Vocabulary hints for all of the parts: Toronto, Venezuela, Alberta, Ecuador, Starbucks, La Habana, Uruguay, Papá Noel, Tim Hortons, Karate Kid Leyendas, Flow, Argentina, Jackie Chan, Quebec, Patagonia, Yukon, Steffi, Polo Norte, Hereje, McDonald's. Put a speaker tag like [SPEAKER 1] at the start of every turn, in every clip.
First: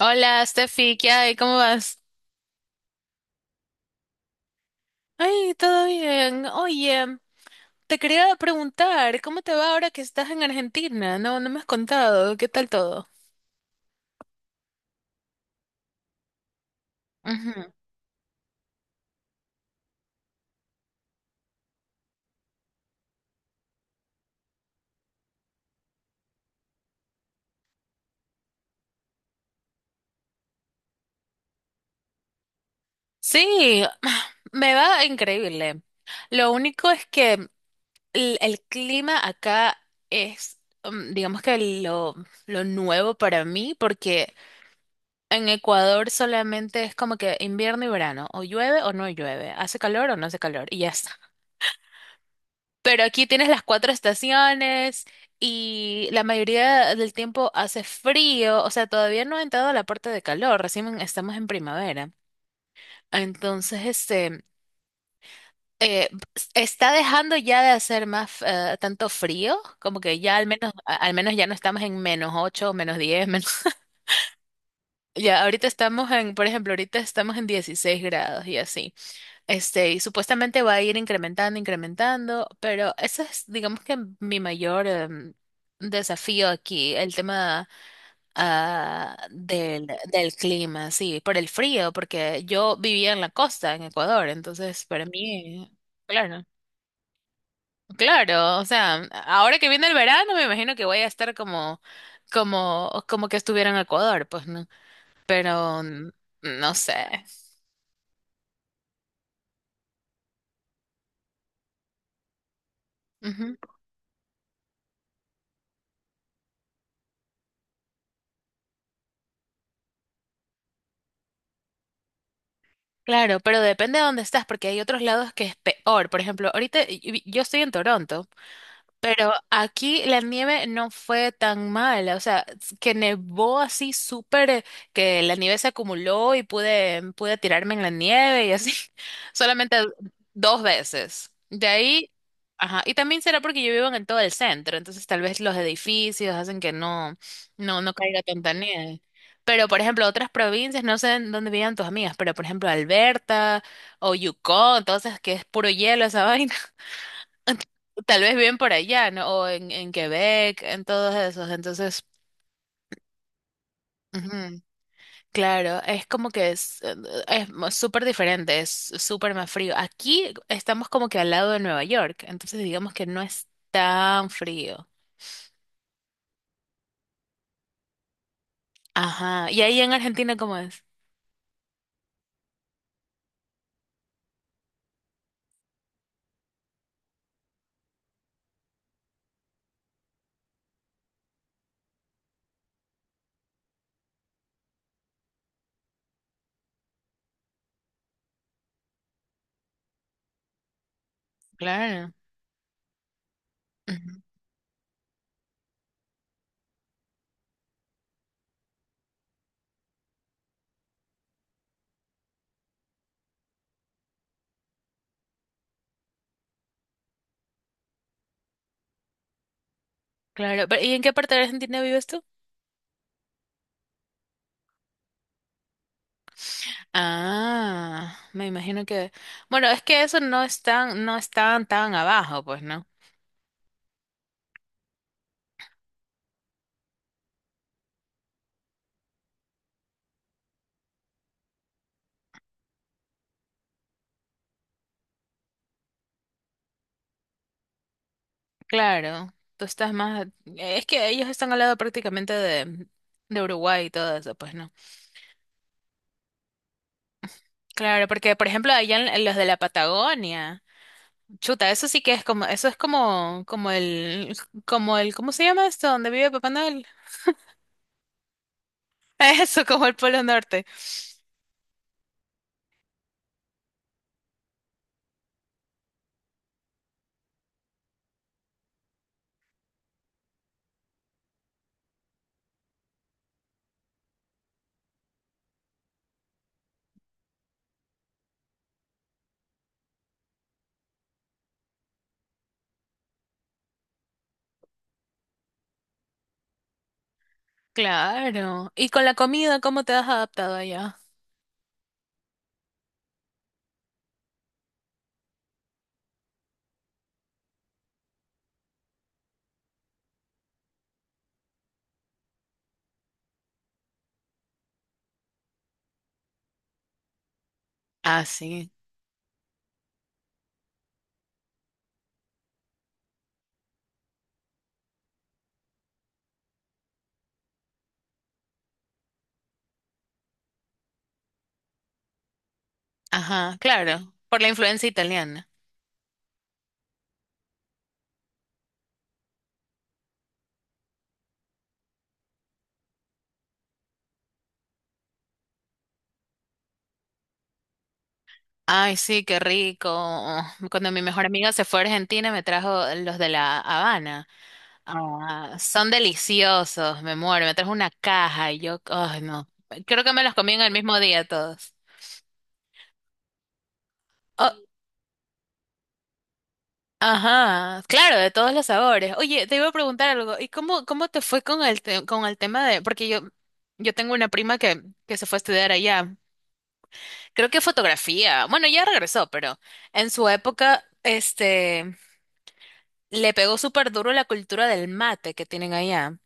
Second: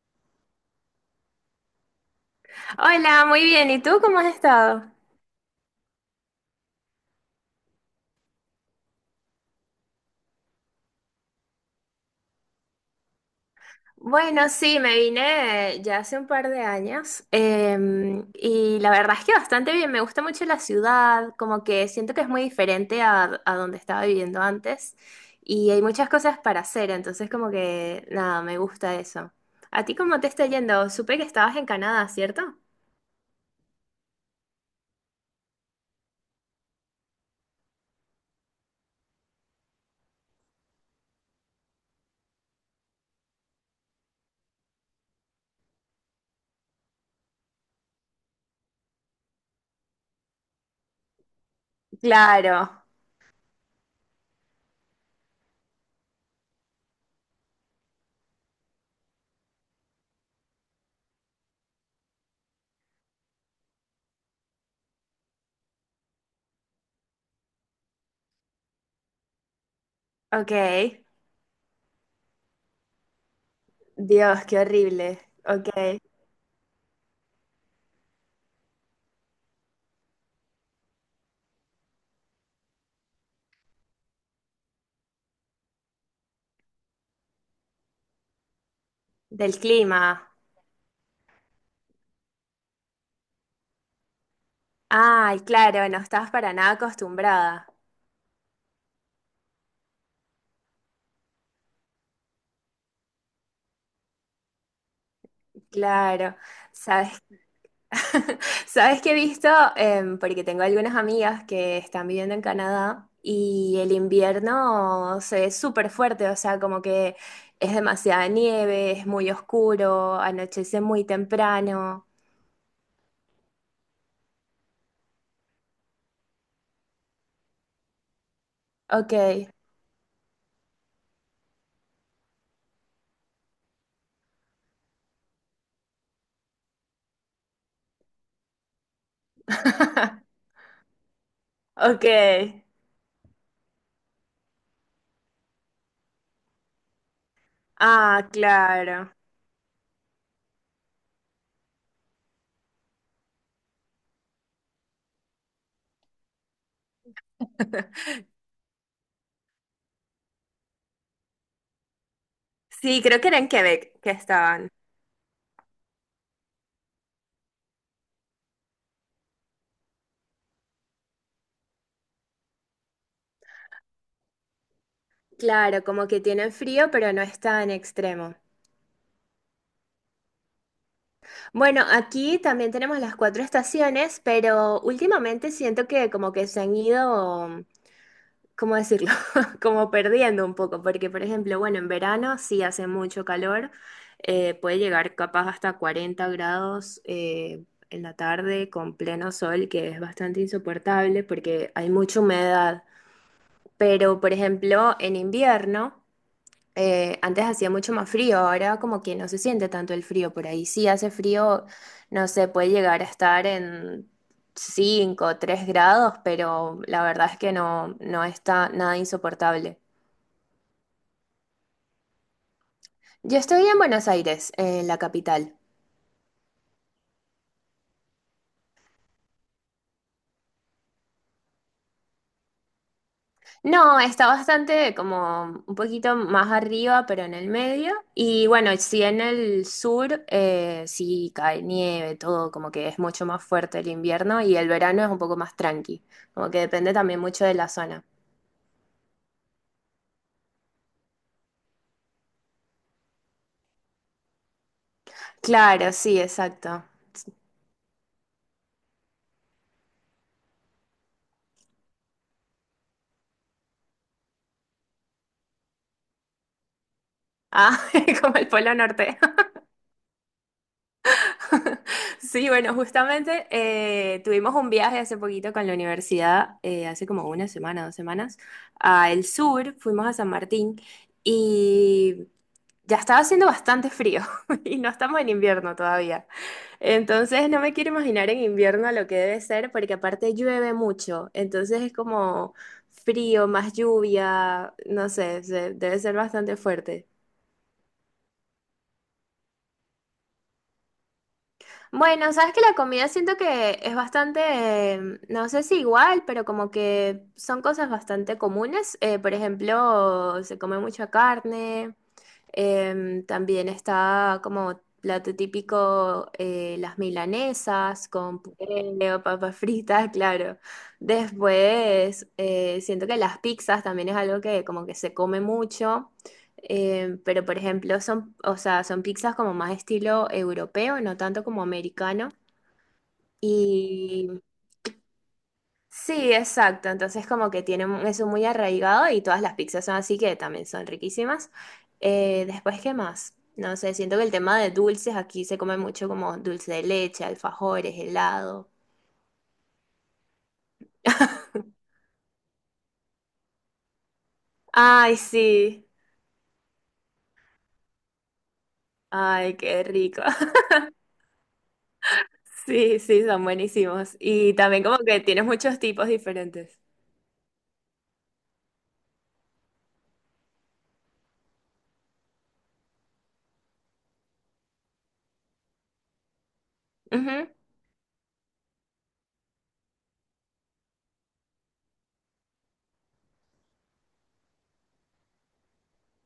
[SPEAKER 1] Hola, Steffi, ¿qué hay? ¿Cómo vas?
[SPEAKER 2] Hola, muy bien. ¿Y tú cómo has estado?
[SPEAKER 1] Ay, todo bien. Oye, te quería preguntar, ¿cómo te va ahora que estás en Argentina? No, no me has contado. ¿Qué tal todo?
[SPEAKER 2] Bueno, sí, me vine ya hace un par de años
[SPEAKER 1] Ujú.
[SPEAKER 2] y la verdad es que bastante bien. Me gusta mucho la ciudad, como que siento que es muy diferente a donde estaba viviendo antes y hay muchas cosas para hacer, entonces como que nada, me gusta eso. ¿A ti cómo te está yendo? Supe que estabas en Canadá, ¿cierto?
[SPEAKER 1] Sí, me va increíble. Lo único es que el clima acá es, digamos que lo, lo nuevo para mí, porque en Ecuador solamente es como que invierno y verano, o llueve o no llueve, hace calor o no hace calor, y ya está.
[SPEAKER 2] Claro,
[SPEAKER 1] Pero aquí tienes las cuatro estaciones y la mayoría del tiempo hace frío, o sea, todavía no ha entrado a la parte de calor, recién estamos en primavera. Entonces, este, eh, está dejando ya de hacer más tanto frío, como que ya al
[SPEAKER 2] ok.
[SPEAKER 1] menos, al menos ya no estamos en -8, -10, menos...
[SPEAKER 2] Dios, qué horrible.
[SPEAKER 1] Ya,
[SPEAKER 2] Ok.
[SPEAKER 1] por ejemplo, ahorita estamos en 16 grados y así. Este, y supuestamente va a ir incrementando, incrementando, pero ese es, digamos que mi mayor desafío aquí, el tema ah,
[SPEAKER 2] Del
[SPEAKER 1] del,
[SPEAKER 2] clima.
[SPEAKER 1] del clima, sí, por el frío, porque yo vivía en la costa, en Ecuador, entonces para
[SPEAKER 2] Ay,
[SPEAKER 1] mí,
[SPEAKER 2] claro, no estabas
[SPEAKER 1] claro,
[SPEAKER 2] para nada acostumbrada.
[SPEAKER 1] claro, o sea, ahora que viene el verano, me imagino que voy a estar como que estuviera en Ecuador, pues no, pero
[SPEAKER 2] Claro,
[SPEAKER 1] no sé.
[SPEAKER 2] sabes, sabes que he visto. Porque tengo algunas amigas que están viviendo en Canadá y el invierno se ve súper fuerte, o sea, como que es demasiada nieve, es muy oscuro, anochece muy temprano.
[SPEAKER 1] Claro, pero depende de dónde estás, porque hay otros lados que es peor. Por ejemplo, ahorita yo estoy en Toronto.
[SPEAKER 2] Ok,
[SPEAKER 1] Pero aquí la nieve no fue tan mala, o sea, que nevó así súper, que la nieve se acumuló y pude tirarme en la nieve y así, solamente dos veces. De
[SPEAKER 2] ok.
[SPEAKER 1] ahí, ajá, y también será porque yo vivo en todo el centro, entonces tal vez los edificios hacen que no, no, no caiga
[SPEAKER 2] Ah,
[SPEAKER 1] tanta nieve.
[SPEAKER 2] claro.
[SPEAKER 1] Pero, por ejemplo, otras provincias, no sé en dónde vivían tus amigas, pero, por ejemplo, Alberta o Yukon, entonces que es puro hielo esa vaina. Tal vez bien por allá, ¿no? O en Quebec, en todos esos. Entonces,
[SPEAKER 2] Sí, creo que era en Quebec que
[SPEAKER 1] ujú,
[SPEAKER 2] estaban.
[SPEAKER 1] claro, es como que es súper diferente, es súper más frío. Aquí estamos como que al lado de Nueva York, entonces digamos que no es tan frío.
[SPEAKER 2] Claro, como que tienen frío, pero no es tan extremo.
[SPEAKER 1] Ajá. ¿Y ahí en Argentina cómo es?
[SPEAKER 2] Bueno, aquí también tenemos las cuatro estaciones, pero últimamente siento que como que se han ido, ¿cómo decirlo? Como perdiendo un poco, porque por ejemplo, bueno, en verano sí hace mucho calor, puede llegar capaz hasta 40 grados en la tarde con pleno sol, que es bastante insoportable porque hay
[SPEAKER 1] Claro.
[SPEAKER 2] mucha humedad,
[SPEAKER 1] Ujú.
[SPEAKER 2] pero por ejemplo, en invierno... antes hacía mucho más frío, ahora como que no se siente tanto el frío por ahí. Sí hace frío, no sé, puede llegar a estar en 5 o 3 grados, pero la verdad es que no, no está nada insoportable.
[SPEAKER 1] Claro. Pero, ¿y en qué parte de Argentina vives tú?
[SPEAKER 2] Yo estoy en Buenos Aires, en la capital.
[SPEAKER 1] Ah, me imagino que... Bueno, es que eso no es tan, tan abajo, pues, ¿no?
[SPEAKER 2] No, está bastante como un poquito más arriba, pero en el medio. Y bueno, sí, en el sur, sí cae nieve, todo, como que es mucho más fuerte el invierno y el verano es un poco más tranqui, como que depende también mucho de la zona.
[SPEAKER 1] Claro, tú estás más... Es que ellos están al lado prácticamente de Uruguay y todo eso, pues no.
[SPEAKER 2] Claro, sí, exacto.
[SPEAKER 1] Claro, porque por ejemplo allá en los de la Patagonia, chuta, eso sí que es como, eso es como, como el, ¿cómo se llama esto? ¿Donde vive Papá Noel?
[SPEAKER 2] Ah, como el Polo Norte.
[SPEAKER 1] Eso, como el Polo Norte.
[SPEAKER 2] Sí, bueno, justamente tuvimos un viaje hace poquito con la universidad, hace como una semana, 2 semanas, a el sur, fuimos a San Martín y ya estaba haciendo bastante frío y no estamos en invierno todavía. Entonces no me quiero imaginar en invierno lo que debe ser porque aparte llueve mucho, entonces es como frío, más lluvia, no sé, debe ser bastante fuerte.
[SPEAKER 1] Claro. ¿Y con la comida, cómo te has adaptado allá?
[SPEAKER 2] Bueno, sabes que la comida siento que es bastante, no sé si igual, pero como que son cosas bastante comunes. Por ejemplo, se come mucha carne. También está como plato típico las milanesas
[SPEAKER 1] Ah,
[SPEAKER 2] con
[SPEAKER 1] sí.
[SPEAKER 2] puré o papas fritas. Claro. Después siento que las pizzas también es algo que como que se come mucho, pero por ejemplo son, o sea, son pizzas como más estilo europeo, no tanto como americano.
[SPEAKER 1] Ajá, claro, por
[SPEAKER 2] Y
[SPEAKER 1] la influencia italiana.
[SPEAKER 2] sí, exacto. Entonces como que tiene eso muy arraigado y todas las pizzas son así que también son riquísimas. Después, ¿qué más? No sé, siento que el tema de dulces aquí se come mucho como dulce de leche, alfajores, helado.
[SPEAKER 1] Ay, sí, qué rico. Cuando mi mejor amiga se fue a Argentina, me trajo los de La Habana.
[SPEAKER 2] Ay,
[SPEAKER 1] Ah,
[SPEAKER 2] sí.
[SPEAKER 1] son deliciosos, me muero. Me trajo una caja y yo, ay, no.
[SPEAKER 2] Ay, qué
[SPEAKER 1] Creo que
[SPEAKER 2] rico.
[SPEAKER 1] me los comí en el mismo día todos.
[SPEAKER 2] Sí, sí, son buenísimos.
[SPEAKER 1] Oh,
[SPEAKER 2] Y también como que tienes muchos tipos diferentes.
[SPEAKER 1] ajá, claro, de todos los sabores. Oye, te iba a preguntar algo. ¿Y cómo te fue con con el tema de, porque yo tengo una prima que se fue a estudiar allá. Creo que fotografía. Bueno, ya regresó, pero en su época, este, le pegó súper duro la cultura del mate que tienen allá.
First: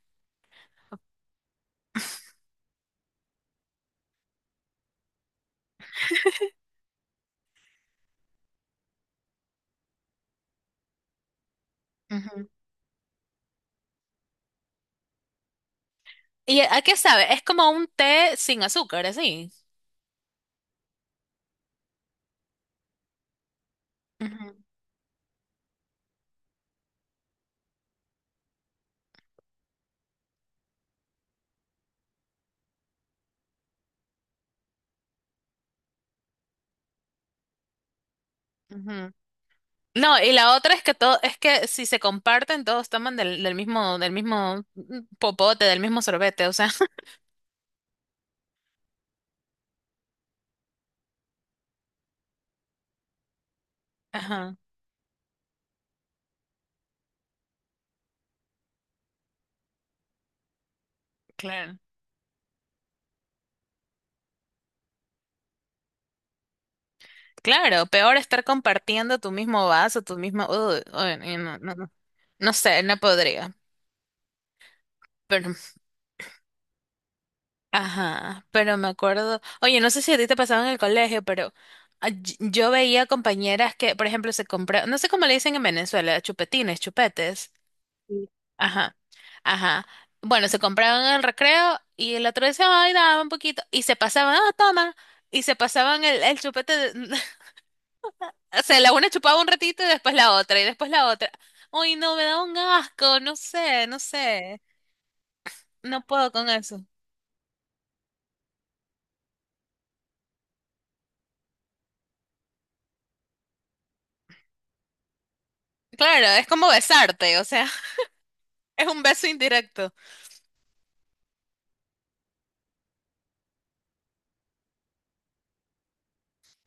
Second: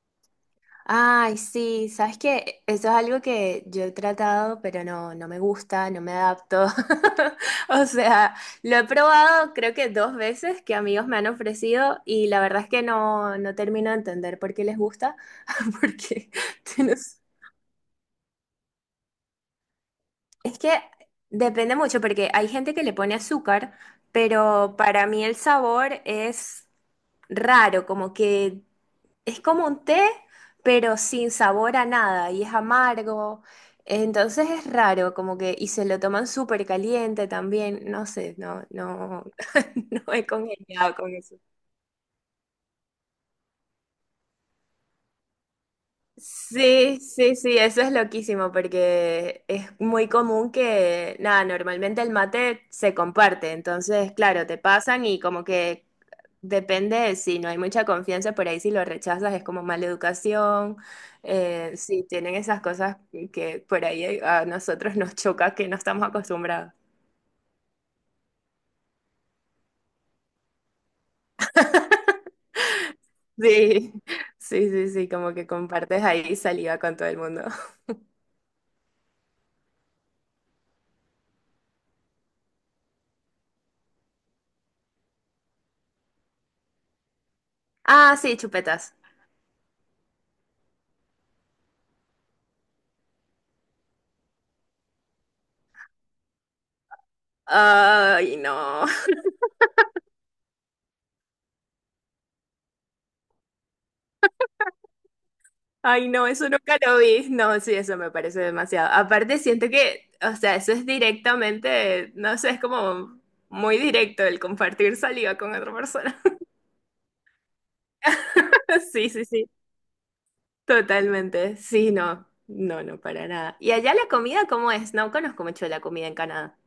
[SPEAKER 2] Ay, sí, sabes que eso es algo que yo he tratado, pero no, no me gusta, no me adapto. O sea, lo he probado creo que dos veces que amigos me han ofrecido y la
[SPEAKER 1] Ujú.
[SPEAKER 2] verdad es que no, no termino de entender por qué les gusta, porque
[SPEAKER 1] ¿Y a qué
[SPEAKER 2] tienes-
[SPEAKER 1] sabe? Es como un té sin azúcar, así.
[SPEAKER 2] es que depende mucho, porque hay gente que le pone azúcar, pero para mí el sabor es raro, como que es como un té, pero sin sabor a nada y es amargo. Entonces es raro, como que, y se lo toman súper caliente también, no sé, no,
[SPEAKER 1] Ujú.
[SPEAKER 2] no, no
[SPEAKER 1] No,
[SPEAKER 2] he
[SPEAKER 1] y la otra es
[SPEAKER 2] congeniado
[SPEAKER 1] que
[SPEAKER 2] con
[SPEAKER 1] todo,
[SPEAKER 2] eso.
[SPEAKER 1] es que si se comparten, todos toman del mismo, del mismo popote, del mismo sorbete, o sea.
[SPEAKER 2] Sí, sí, sí, eso es loquísimo porque es muy común que, nada, normalmente el mate se comparte, entonces, claro,
[SPEAKER 1] Ajá,
[SPEAKER 2] te pasan y como que depende de si no hay mucha confianza, por ahí si lo rechazas es como mala educación,
[SPEAKER 1] claro.
[SPEAKER 2] sí, tienen esas cosas que por ahí a nosotros nos choca que no estamos acostumbrados.
[SPEAKER 1] Claro, peor estar compartiendo tu mismo vaso, tu mismo, uy, uy, no, no, no. No, no sé, no podría.
[SPEAKER 2] Sí, sí, sí, sí, como que
[SPEAKER 1] Pero,
[SPEAKER 2] compartes ahí saliva con todo el mundo.
[SPEAKER 1] ajá, pero me acuerdo. Oye, no sé si a ti te pasaba en el colegio, pero yo veía compañeras que, por ejemplo, se compraban, no sé cómo le dicen en Venezuela, chupetines, chupetes.
[SPEAKER 2] Ah, sí, chupetas.
[SPEAKER 1] Ajá, ajá. Bueno, se compraban en el recreo y el otro decía, ay, dame un poquito. Y se pasaban, ah, toma. Y se pasaban el chupete.
[SPEAKER 2] Ay,
[SPEAKER 1] O sea,
[SPEAKER 2] no.
[SPEAKER 1] la una chupaba un ratito y después la otra y después la otra. Uy, no, me da un asco, no sé, no sé. No
[SPEAKER 2] Ay, no,
[SPEAKER 1] puedo con
[SPEAKER 2] eso nunca
[SPEAKER 1] eso.
[SPEAKER 2] lo vi. No, sí, eso me parece demasiado. Aparte, siento que, o sea, eso es directamente, no sé, es como muy directo el compartir saliva con otra persona.
[SPEAKER 1] Claro, es como besarte, o sea, es un
[SPEAKER 2] Sí, sí,
[SPEAKER 1] beso
[SPEAKER 2] sí,
[SPEAKER 1] indirecto.
[SPEAKER 2] totalmente. Sí, no, no, no, para nada. ¿Y allá la comida cómo es? No conozco mucho la comida en Canadá.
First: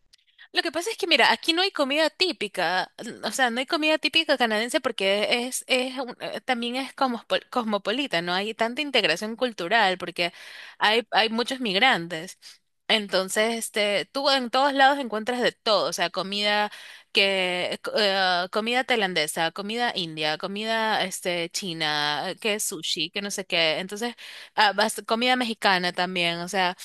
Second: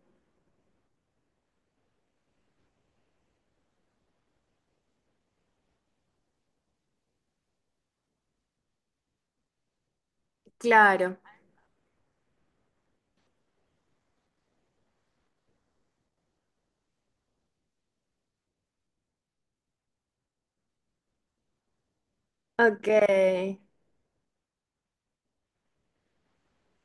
[SPEAKER 1] Lo que pasa es que, mira, aquí no hay comida típica, o sea, no hay comida típica canadiense porque es también es cosmopolita, no hay tanta integración cultural porque hay,
[SPEAKER 2] Claro,
[SPEAKER 1] hay muchos migrantes. Entonces, este, tú en todos lados encuentras de todo, o sea, comida tailandesa, comida india, comida, este, china, que es
[SPEAKER 2] ok.
[SPEAKER 1] sushi, que no sé qué. Entonces, comida mexicana también, o sea.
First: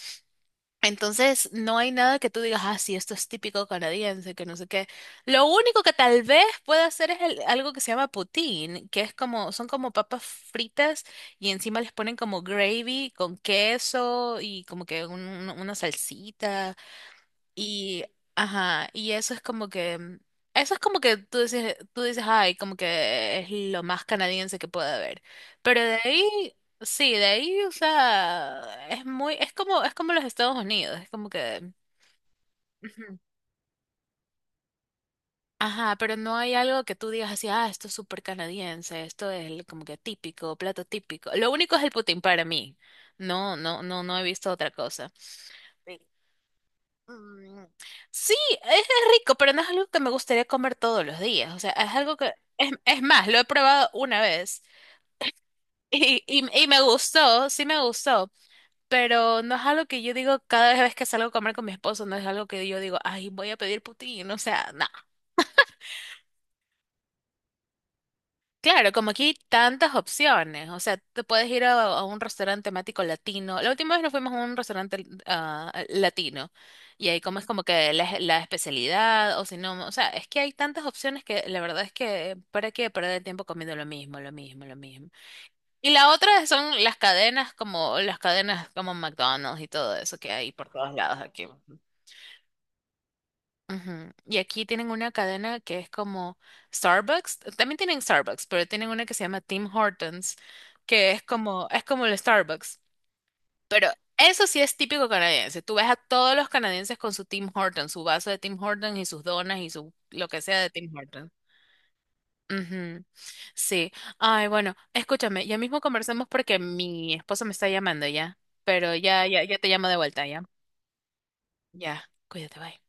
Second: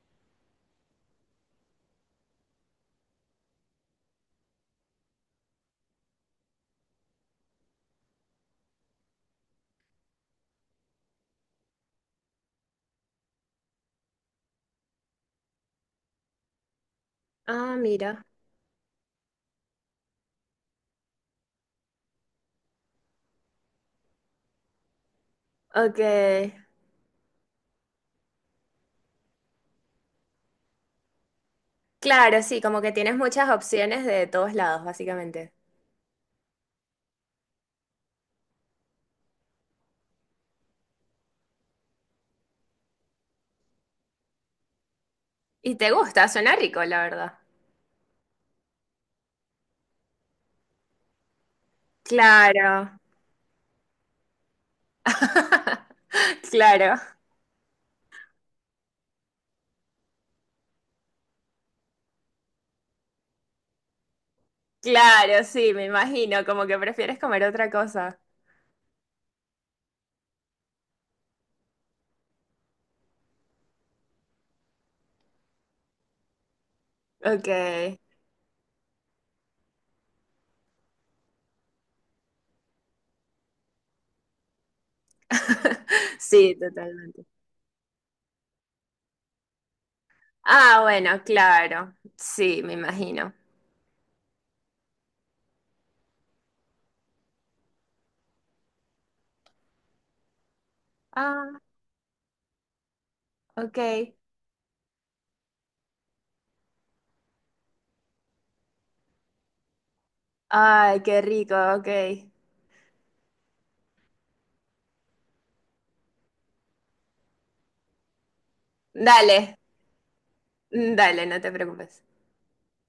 [SPEAKER 1] Entonces, no hay nada que tú digas, ah, sí, esto es típico canadiense, que no sé qué. Lo único que tal vez pueda hacer es algo que se llama poutine, que son como papas fritas y encima les ponen como gravy con queso y como que una salsita.
[SPEAKER 2] Ah,
[SPEAKER 1] Y,
[SPEAKER 2] mira,
[SPEAKER 1] ajá, y eso es como que, mm, eso es como que tú dices, ay, como que es lo más canadiense que puede haber. Pero de
[SPEAKER 2] ok.
[SPEAKER 1] ahí, sí, de ahí, o sea, es como los Estados Unidos, es como que,
[SPEAKER 2] Claro, sí, como que tienes
[SPEAKER 1] ujú,
[SPEAKER 2] muchas opciones de todos lados, básicamente.
[SPEAKER 1] ajá, pero no hay algo que tú digas así, ah, esto es súper canadiense, esto es como que típico, plato típico. Lo único es el poutine para mí. No, no, no, no he visto otra cosa.
[SPEAKER 2] Y te gusta, suena rico, la verdad.
[SPEAKER 1] Mm, sí, es rico, pero no es algo que me gustaría comer todos los días. O sea, es algo que, es,
[SPEAKER 2] Claro,
[SPEAKER 1] es más, lo he probado una vez y, y, y me
[SPEAKER 2] claro,
[SPEAKER 1] gustó, sí me gustó, pero no es algo que yo digo cada vez que salgo a comer con mi esposo, no es algo que yo digo, ay, voy a pedir putín, o sea, no.
[SPEAKER 2] claro, sí, me imagino, como que prefieres comer otra cosa.
[SPEAKER 1] Claro, como aquí hay tantas opciones, o sea, te puedes ir a un restaurante temático latino. La última vez nos fuimos a un restaurante latino y ahí comes
[SPEAKER 2] Ok.
[SPEAKER 1] como que la especialidad o si no, o sea, es que hay tantas opciones que la verdad es que para qué perder el tiempo comiendo lo mismo, lo mismo, lo mismo. Y la otra
[SPEAKER 2] Sí,
[SPEAKER 1] son las
[SPEAKER 2] totalmente.
[SPEAKER 1] cadenas como las cadenas como McDonald's y todo eso que hay por
[SPEAKER 2] Ah,
[SPEAKER 1] todos lados
[SPEAKER 2] bueno,
[SPEAKER 1] aquí.
[SPEAKER 2] claro. Sí, me imagino.
[SPEAKER 1] Ujú. Y aquí tienen una cadena que es como Starbucks. También tienen Starbucks, pero tienen una que se llama Tim Hortons, que es
[SPEAKER 2] Ah,
[SPEAKER 1] como, es como el Starbucks.
[SPEAKER 2] ok.
[SPEAKER 1] Pero eso sí es típico canadiense. Tú ves a todos los canadienses con su Tim Hortons, su vaso de Tim Hortons y sus donas y su lo que sea de Tim
[SPEAKER 2] Ay, qué
[SPEAKER 1] Hortons.
[SPEAKER 2] rico, ok.
[SPEAKER 1] Ujú. Sí. Ay, bueno, escúchame, ya mismo conversamos porque mi esposo me está llamando ya. Pero ya, ya,
[SPEAKER 2] Dale,
[SPEAKER 1] ya te llamo de vuelta, ya.
[SPEAKER 2] dale, no te
[SPEAKER 1] Ya,
[SPEAKER 2] preocupes.
[SPEAKER 1] cuídate, bye.